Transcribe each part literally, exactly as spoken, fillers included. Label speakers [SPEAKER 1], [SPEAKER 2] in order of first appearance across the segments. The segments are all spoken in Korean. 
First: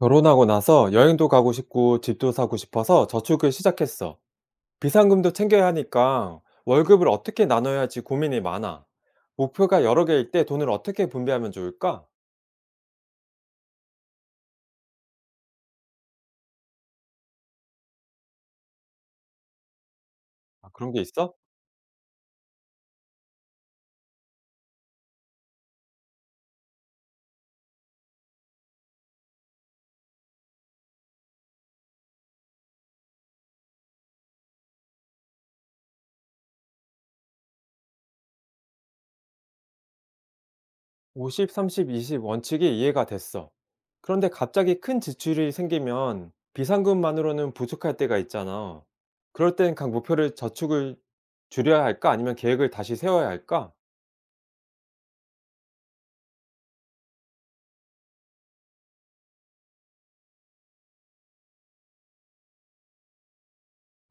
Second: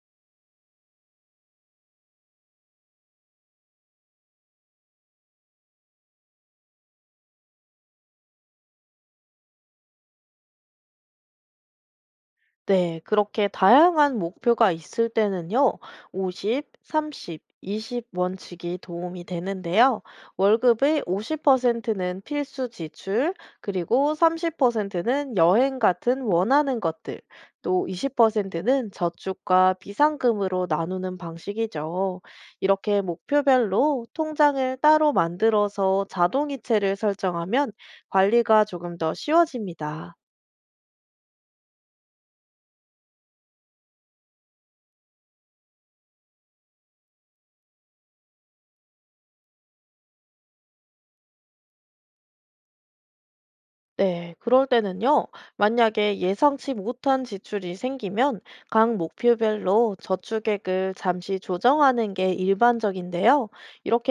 [SPEAKER 1] 결혼하고 나서 여행도 가고 싶고 집도 사고 싶어서 저축을 시작했어. 비상금도 챙겨야 하니까 월급을 어떻게 나눠야 할지 고민이 많아. 목표가 여러 개일 때 돈을 어떻게 분배하면 좋을까?
[SPEAKER 2] 네, 그렇게 다양한 목표가 있을 때는요, 오십, 삼십, 이십 원칙이 도움이 되는데요.
[SPEAKER 1] 아, 그런 게
[SPEAKER 2] 월급의
[SPEAKER 1] 있어?
[SPEAKER 2] 오십 퍼센트는 필수 지출, 그리고 삼십 퍼센트는 여행 같은 원하는 것들, 또 이십 퍼센트는 저축과 비상금으로 나누는 방식이죠. 이렇게 목표별로 통장을 따로 만들어서 자동이체를 설정하면 관리가 조금 더 쉬워집니다.
[SPEAKER 1] 오십, 삼십, 이십 원칙이 이해가 됐어. 그런데 갑자기 큰 지출이 생기면 비상금만으로는 부족할 때가 있잖아. 그럴 땐 각 목표를 저축을 줄여야 할까? 아니면 계획을 다시 세워야 할까?
[SPEAKER 2] 네, 그럴 때는요, 만약에 예상치 못한 지출이 생기면 각 목표별로 저축액을 잠시 조정하는 게 일반적인데요.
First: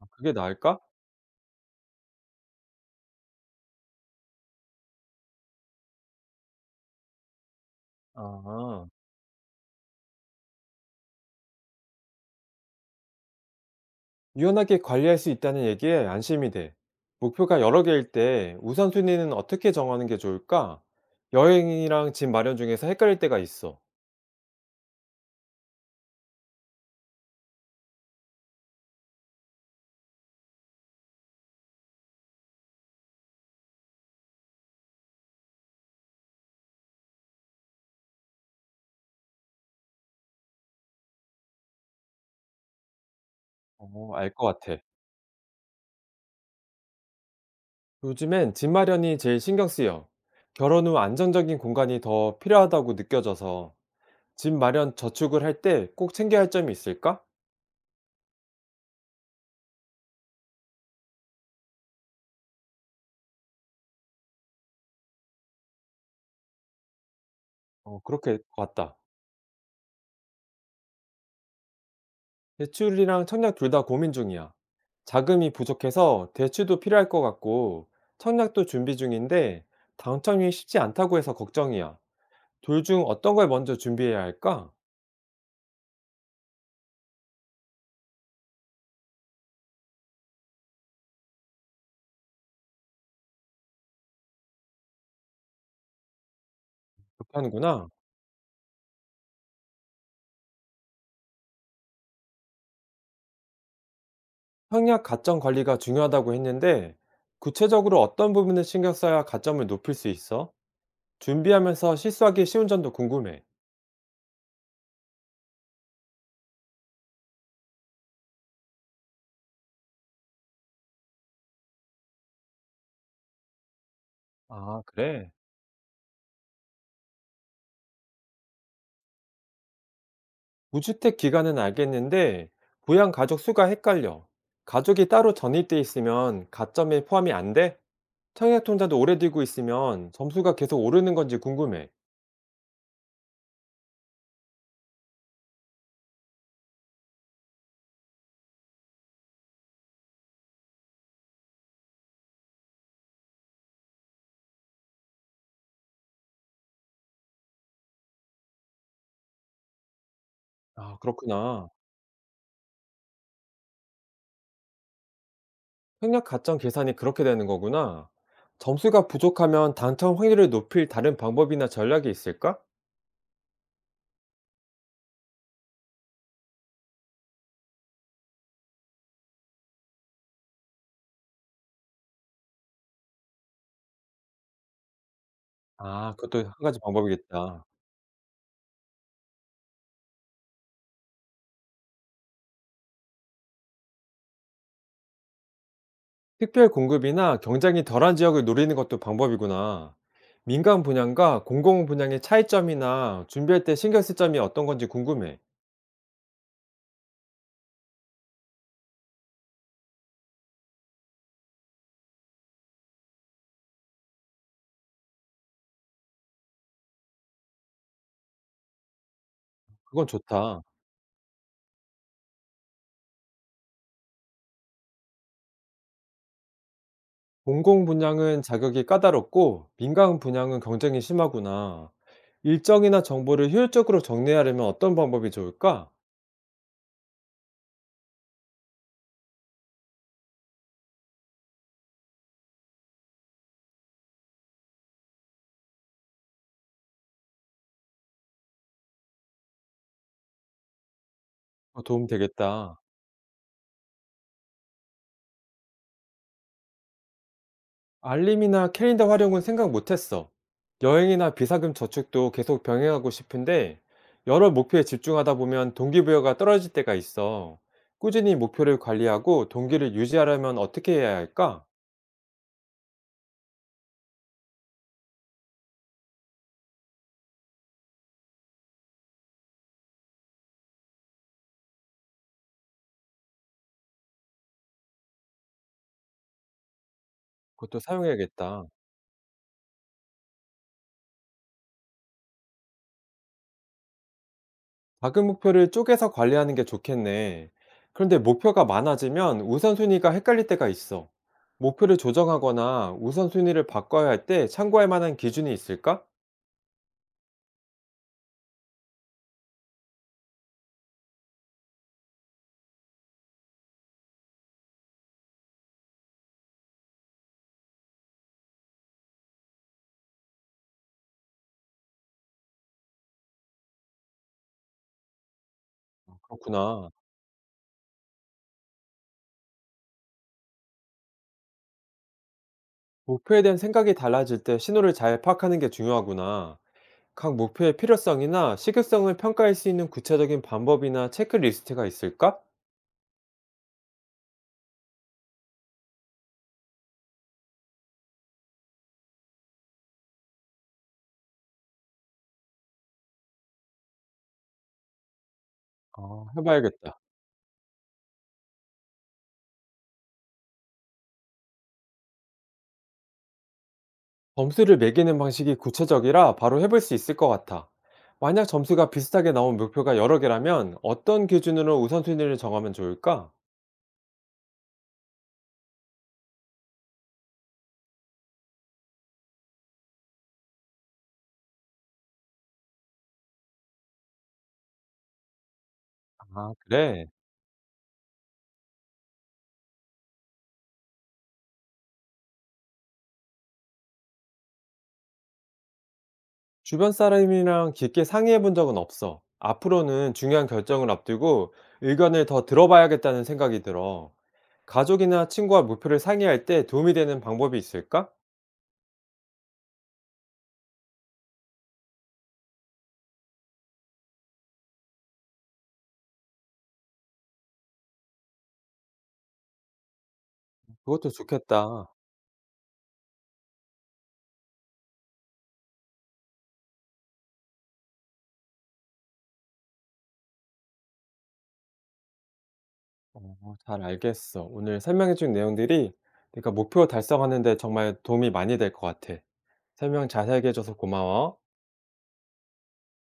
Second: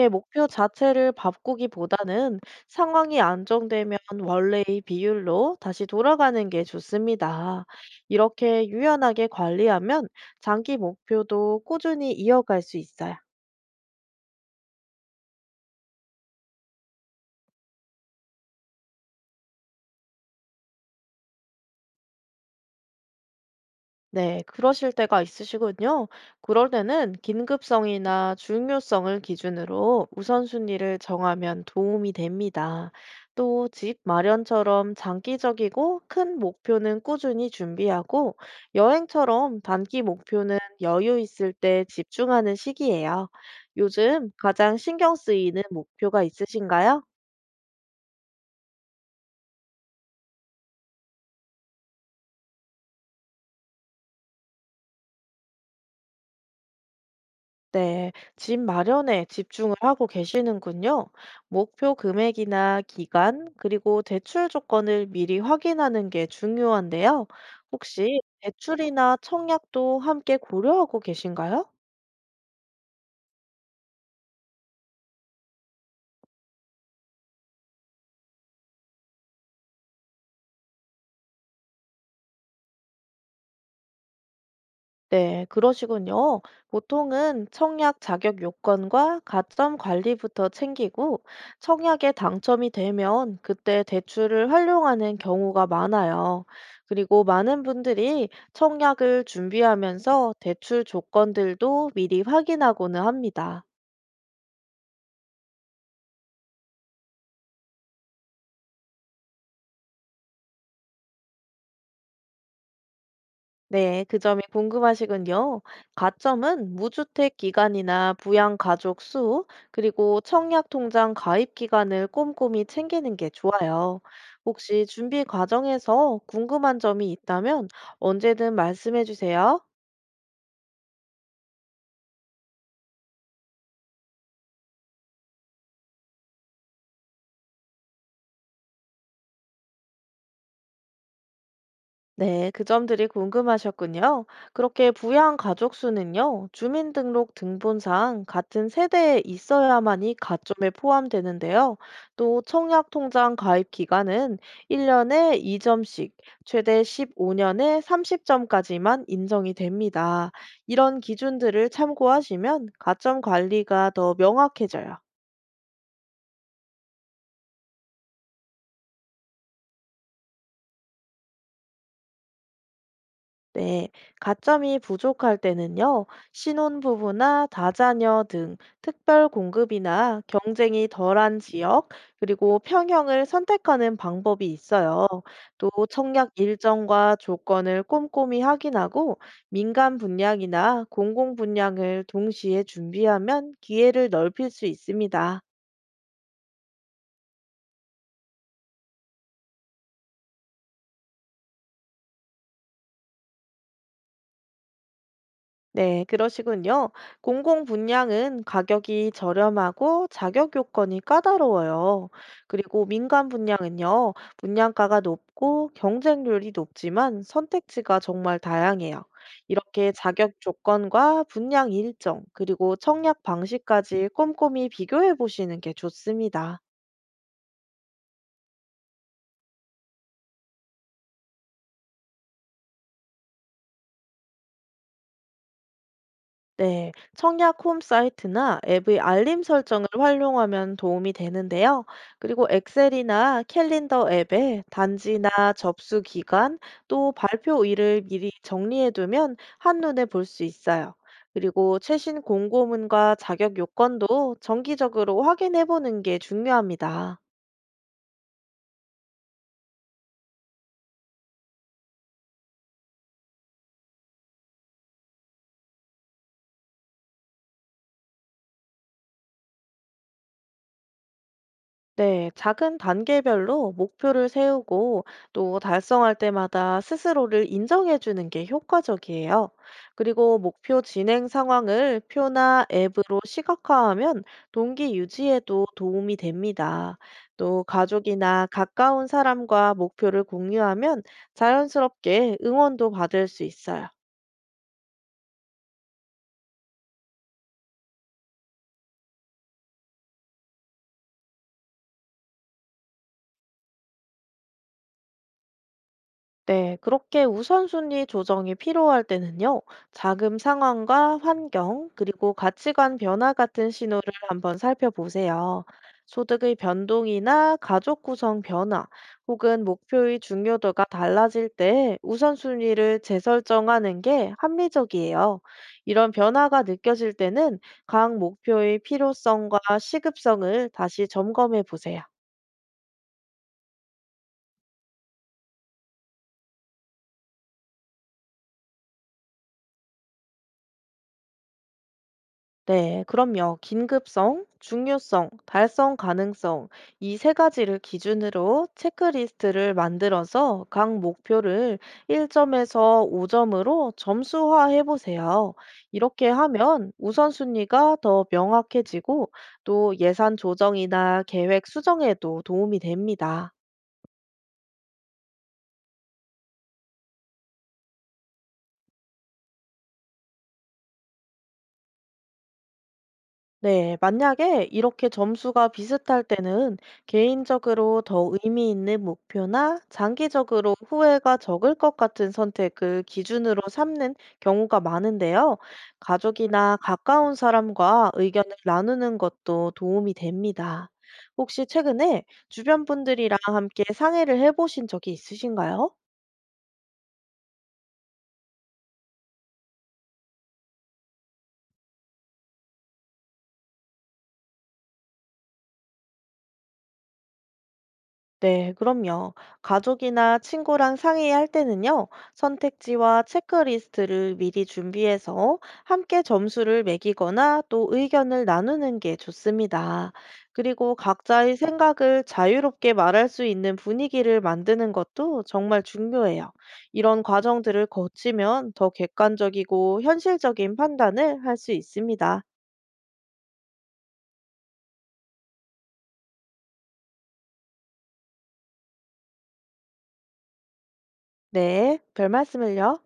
[SPEAKER 1] 아, 그게
[SPEAKER 2] 목표
[SPEAKER 1] 나을까?
[SPEAKER 2] 자체를 바꾸기보다는 상황이 안정되면 원래의 비율로 다시 돌아가는 게 좋습니다. 이렇게
[SPEAKER 1] 아.
[SPEAKER 2] 유연하게 관리하면 장기 목표도 꾸준히 이어갈 수 있어요.
[SPEAKER 1] 유연하게 관리할 수 있다는 얘기에 안심이 돼. 목표가 여러 개일 때 우선순위는 어떻게 정하는 게 좋을까? 여행이랑 집 마련 중에서 헷갈릴 때가 있어.
[SPEAKER 2] 네, 그러실 때가 있으시군요. 그럴 때는 긴급성이나 중요성을 기준으로 우선순위를 정하면 도움이 됩니다. 또 집 마련처럼 장기적이고 큰 목표는 꾸준히 준비하고 여행처럼 단기 목표는 여유 있을 때 집중하는 시기예요.
[SPEAKER 1] 어,
[SPEAKER 2] 요즘
[SPEAKER 1] 알 것
[SPEAKER 2] 가장
[SPEAKER 1] 같아.
[SPEAKER 2] 신경 쓰이는 목표가 있으신가요?
[SPEAKER 1] 요즘엔 집 마련이 제일 신경 쓰여. 결혼 후 안정적인 공간이 더 필요하다고 느껴져서 집 마련 저축을 할 때 꼭 챙겨야 할 점이 있을까?
[SPEAKER 2] 네, 집 마련에 집중을 하고 계시는군요. 목표 금액이나 기간, 그리고 대출 조건을 미리 확인하는 게 중요한데요.
[SPEAKER 1] 어,
[SPEAKER 2] 혹시
[SPEAKER 1] 그렇게 같다.
[SPEAKER 2] 대출이나 청약도 함께 고려하고 계신가요?
[SPEAKER 1] 대출이랑 청약 둘 다 고민 중이야. 자금이 부족해서 대출도 필요할 것 같고, 청약도 준비 중인데, 당첨이 쉽지 않다고 해서 걱정이야. 둘 중 어떤 걸 먼저 준비해야 할까?
[SPEAKER 2] 네, 그러시군요. 보통은 청약 자격 요건과 가점 관리부터 챙기고 청약에 당첨이 되면 그때 대출을 활용하는 경우가 많아요. 그리고
[SPEAKER 1] 그렇게
[SPEAKER 2] 많은
[SPEAKER 1] 하는구나.
[SPEAKER 2] 분들이 청약을 준비하면서 대출 조건들도 미리 확인하고는 합니다.
[SPEAKER 1] 청약 가점 관리가 중요하다고 했는데, 구체적으로 어떤 부분을 신경 써야 가점을 높일 수 있어? 준비하면서 실수하기 쉬운 점도 궁금해.
[SPEAKER 2] 네, 그 점이 궁금하시군요. 가점은 무주택 기간이나 부양 가족 수, 그리고 청약 통장 가입 기간을 꼼꼼히 챙기는 게 좋아요.
[SPEAKER 1] 아,
[SPEAKER 2] 혹시 준비
[SPEAKER 1] 그래?
[SPEAKER 2] 과정에서 궁금한 점이 있다면 언제든 말씀해 주세요.
[SPEAKER 1] 무주택 기간은 알겠는데 부양 가족 수가 헷갈려. 가족이 따로 전입돼 있으면 가점에 포함이 안 돼? 청약 통장도 오래 들고 있으면 점수가 계속 오르는 건지 궁금해.
[SPEAKER 2] 네, 그 점들이 궁금하셨군요. 그렇게 부양 가족 수는요, 주민등록 등본상 같은 세대에 있어야만이 가점에 포함되는데요. 또 청약통장 가입 기간은 일 년에 이 점씩, 최대 십오 년에 삼십 점까지만 인정이 됩니다.
[SPEAKER 1] 아,
[SPEAKER 2] 이런
[SPEAKER 1] 그렇구나.
[SPEAKER 2] 기준들을 참고하시면 가점 관리가 더 명확해져요.
[SPEAKER 1] 생략 가점 계산이 그렇게 되는 거구나. 점수가 부족하면 당첨 확률을 높일 다른 방법이나 전략이 있을까?
[SPEAKER 2] 네, 가점이 부족할 때는요, 신혼부부나 다자녀 등 특별 공급이나 경쟁이 덜한 지역, 그리고 평형을 선택하는 방법이 있어요. 또
[SPEAKER 1] 아,
[SPEAKER 2] 청약
[SPEAKER 1] 그것도 한 가지
[SPEAKER 2] 일정과
[SPEAKER 1] 방법이겠다.
[SPEAKER 2] 조건을 꼼꼼히 확인하고 민간 분양이나 공공 분양을 동시에 준비하면 기회를 넓힐 수 있습니다.
[SPEAKER 1] 특별 공급이나 경쟁이 덜한 지역을 노리는 것도 방법이구나. 민간 분양과 공공 분양의 차이점이나 준비할 때 신경 쓸 점이 어떤 건지 궁금해.
[SPEAKER 2] 네, 그러시군요. 공공 분양은 가격이 저렴하고 자격 요건이 까다로워요. 그리고 민간 분양은요, 분양가가 높고 경쟁률이 높지만 선택지가 정말 다양해요. 이렇게
[SPEAKER 1] 그건
[SPEAKER 2] 자격
[SPEAKER 1] 좋다.
[SPEAKER 2] 조건과 분양 일정, 그리고 청약 방식까지 꼼꼼히 비교해 보시는 게 좋습니다.
[SPEAKER 1] 공공 분양은 자격이 까다롭고 민간 분양은 경쟁이 심하구나. 일정이나 정보를 효율적으로 정리하려면 어떤 방법이 좋을까?
[SPEAKER 2] 네, 청약 홈 사이트나 앱의 알림 설정을 활용하면 도움이 되는데요. 그리고 엑셀이나 캘린더 앱에 단지나 접수 기간, 또 발표일을 미리 정리해두면 한눈에 볼 수 있어요. 그리고
[SPEAKER 1] 어, 도움
[SPEAKER 2] 최신
[SPEAKER 1] 되겠다.
[SPEAKER 2] 공고문과 자격 요건도 정기적으로 확인해보는 게 중요합니다.
[SPEAKER 1] 알림이나 캘린더 활용은 생각 못했어. 여행이나 비상금 저축도 계속 병행하고 싶은데 여러 목표에 집중하다 보면 동기부여가 떨어질 때가 있어. 꾸준히 목표를 관리하고 동기를 유지하려면 어떻게 해야 할까?
[SPEAKER 2] 네, 작은 단계별로 목표를 세우고 또 달성할 때마다 스스로를 인정해 주는 게 효과적이에요. 그리고 목표 진행 상황을 표나 앱으로 시각화하면 동기 유지에도 도움이 됩니다. 또
[SPEAKER 1] 그것도
[SPEAKER 2] 가족이나
[SPEAKER 1] 사용해야겠다.
[SPEAKER 2] 가까운 사람과 목표를 공유하면 자연스럽게 응원도 받을 수 있어요.
[SPEAKER 1] 작은 목표를 쪼개서 관리하는 게 좋겠네. 그런데 목표가 많아지면 우선순위가 헷갈릴 때가 있어. 목표를 조정하거나 우선순위를 바꿔야 할 때 참고할 만한 기준이 있을까?
[SPEAKER 2] 네, 그렇게 우선순위 조정이 필요할 때는요, 자금 상황과 환경, 그리고 가치관 변화 같은 신호를 한번 살펴보세요. 소득의 변동이나 가족 구성 변화, 혹은 목표의 중요도가 달라질 때 우선순위를 재설정하는 게 합리적이에요. 이런 변화가
[SPEAKER 1] 그렇구나.
[SPEAKER 2] 느껴질 때는 각 목표의 필요성과 시급성을 다시 점검해 보세요.
[SPEAKER 1] 목표에 대한 생각이 달라질 때 신호를 잘 파악하는 게 중요하구나. 각 목표의 필요성이나 시급성을 평가할 수 있는 구체적인 방법이나 체크리스트가 있을까?
[SPEAKER 2] 네, 그럼요. 긴급성, 중요성, 달성 가능성, 이 세 가지를 기준으로 체크리스트를 만들어서 각 목표를 일 점에서 오 점으로 점수화해 보세요.
[SPEAKER 1] 아,
[SPEAKER 2] 이렇게 하면
[SPEAKER 1] 해봐야겠다.
[SPEAKER 2] 우선순위가 더 명확해지고 또 예산 조정이나 계획 수정에도 도움이 됩니다.
[SPEAKER 1] 점수를 매기는 방식이 구체적이라 바로 해볼 수 있을 것 같아. 만약 점수가 비슷하게 나온 목표가 여러 개라면 어떤 기준으로 우선순위를 정하면 좋을까?
[SPEAKER 2] 네, 만약에 이렇게 점수가 비슷할 때는 개인적으로 더 의미 있는 목표나 장기적으로 후회가 적을 것 같은 선택을 기준으로 삼는 경우가 많은데요.
[SPEAKER 1] 아,
[SPEAKER 2] 가족이나
[SPEAKER 1] 그래.
[SPEAKER 2] 가까운 사람과 의견을 나누는 것도 도움이 됩니다. 혹시 최근에 주변 분들이랑 함께 상의를 해보신 적이 있으신가요?
[SPEAKER 1] 주변 사람이랑 깊게 상의해 본 적은 없어. 앞으로는 중요한 결정을 앞두고 의견을 더 들어봐야겠다는 생각이 들어. 가족이나 친구와 목표를 상의할 때 도움이 되는 방법이 있을까?
[SPEAKER 2] 네, 그럼요. 가족이나 친구랑 상의할 때는요, 선택지와 체크리스트를 미리 준비해서 함께 점수를 매기거나 또 의견을 나누는 게 좋습니다. 그리고
[SPEAKER 1] 그것도
[SPEAKER 2] 각자의
[SPEAKER 1] 좋겠다.
[SPEAKER 2] 생각을 자유롭게 말할 수 있는 분위기를 만드는 것도 정말 중요해요. 이런 과정들을 거치면 더 객관적이고 현실적인 판단을 할 수 있습니다.
[SPEAKER 1] 어, 잘 알겠어. 오늘 설명해준 내용들이 내가 목표 달성하는데 정말 도움이 많이 될 것 같아. 설명 자세하게 해줘서 고마워.
[SPEAKER 2] 네, 별 말씀을요.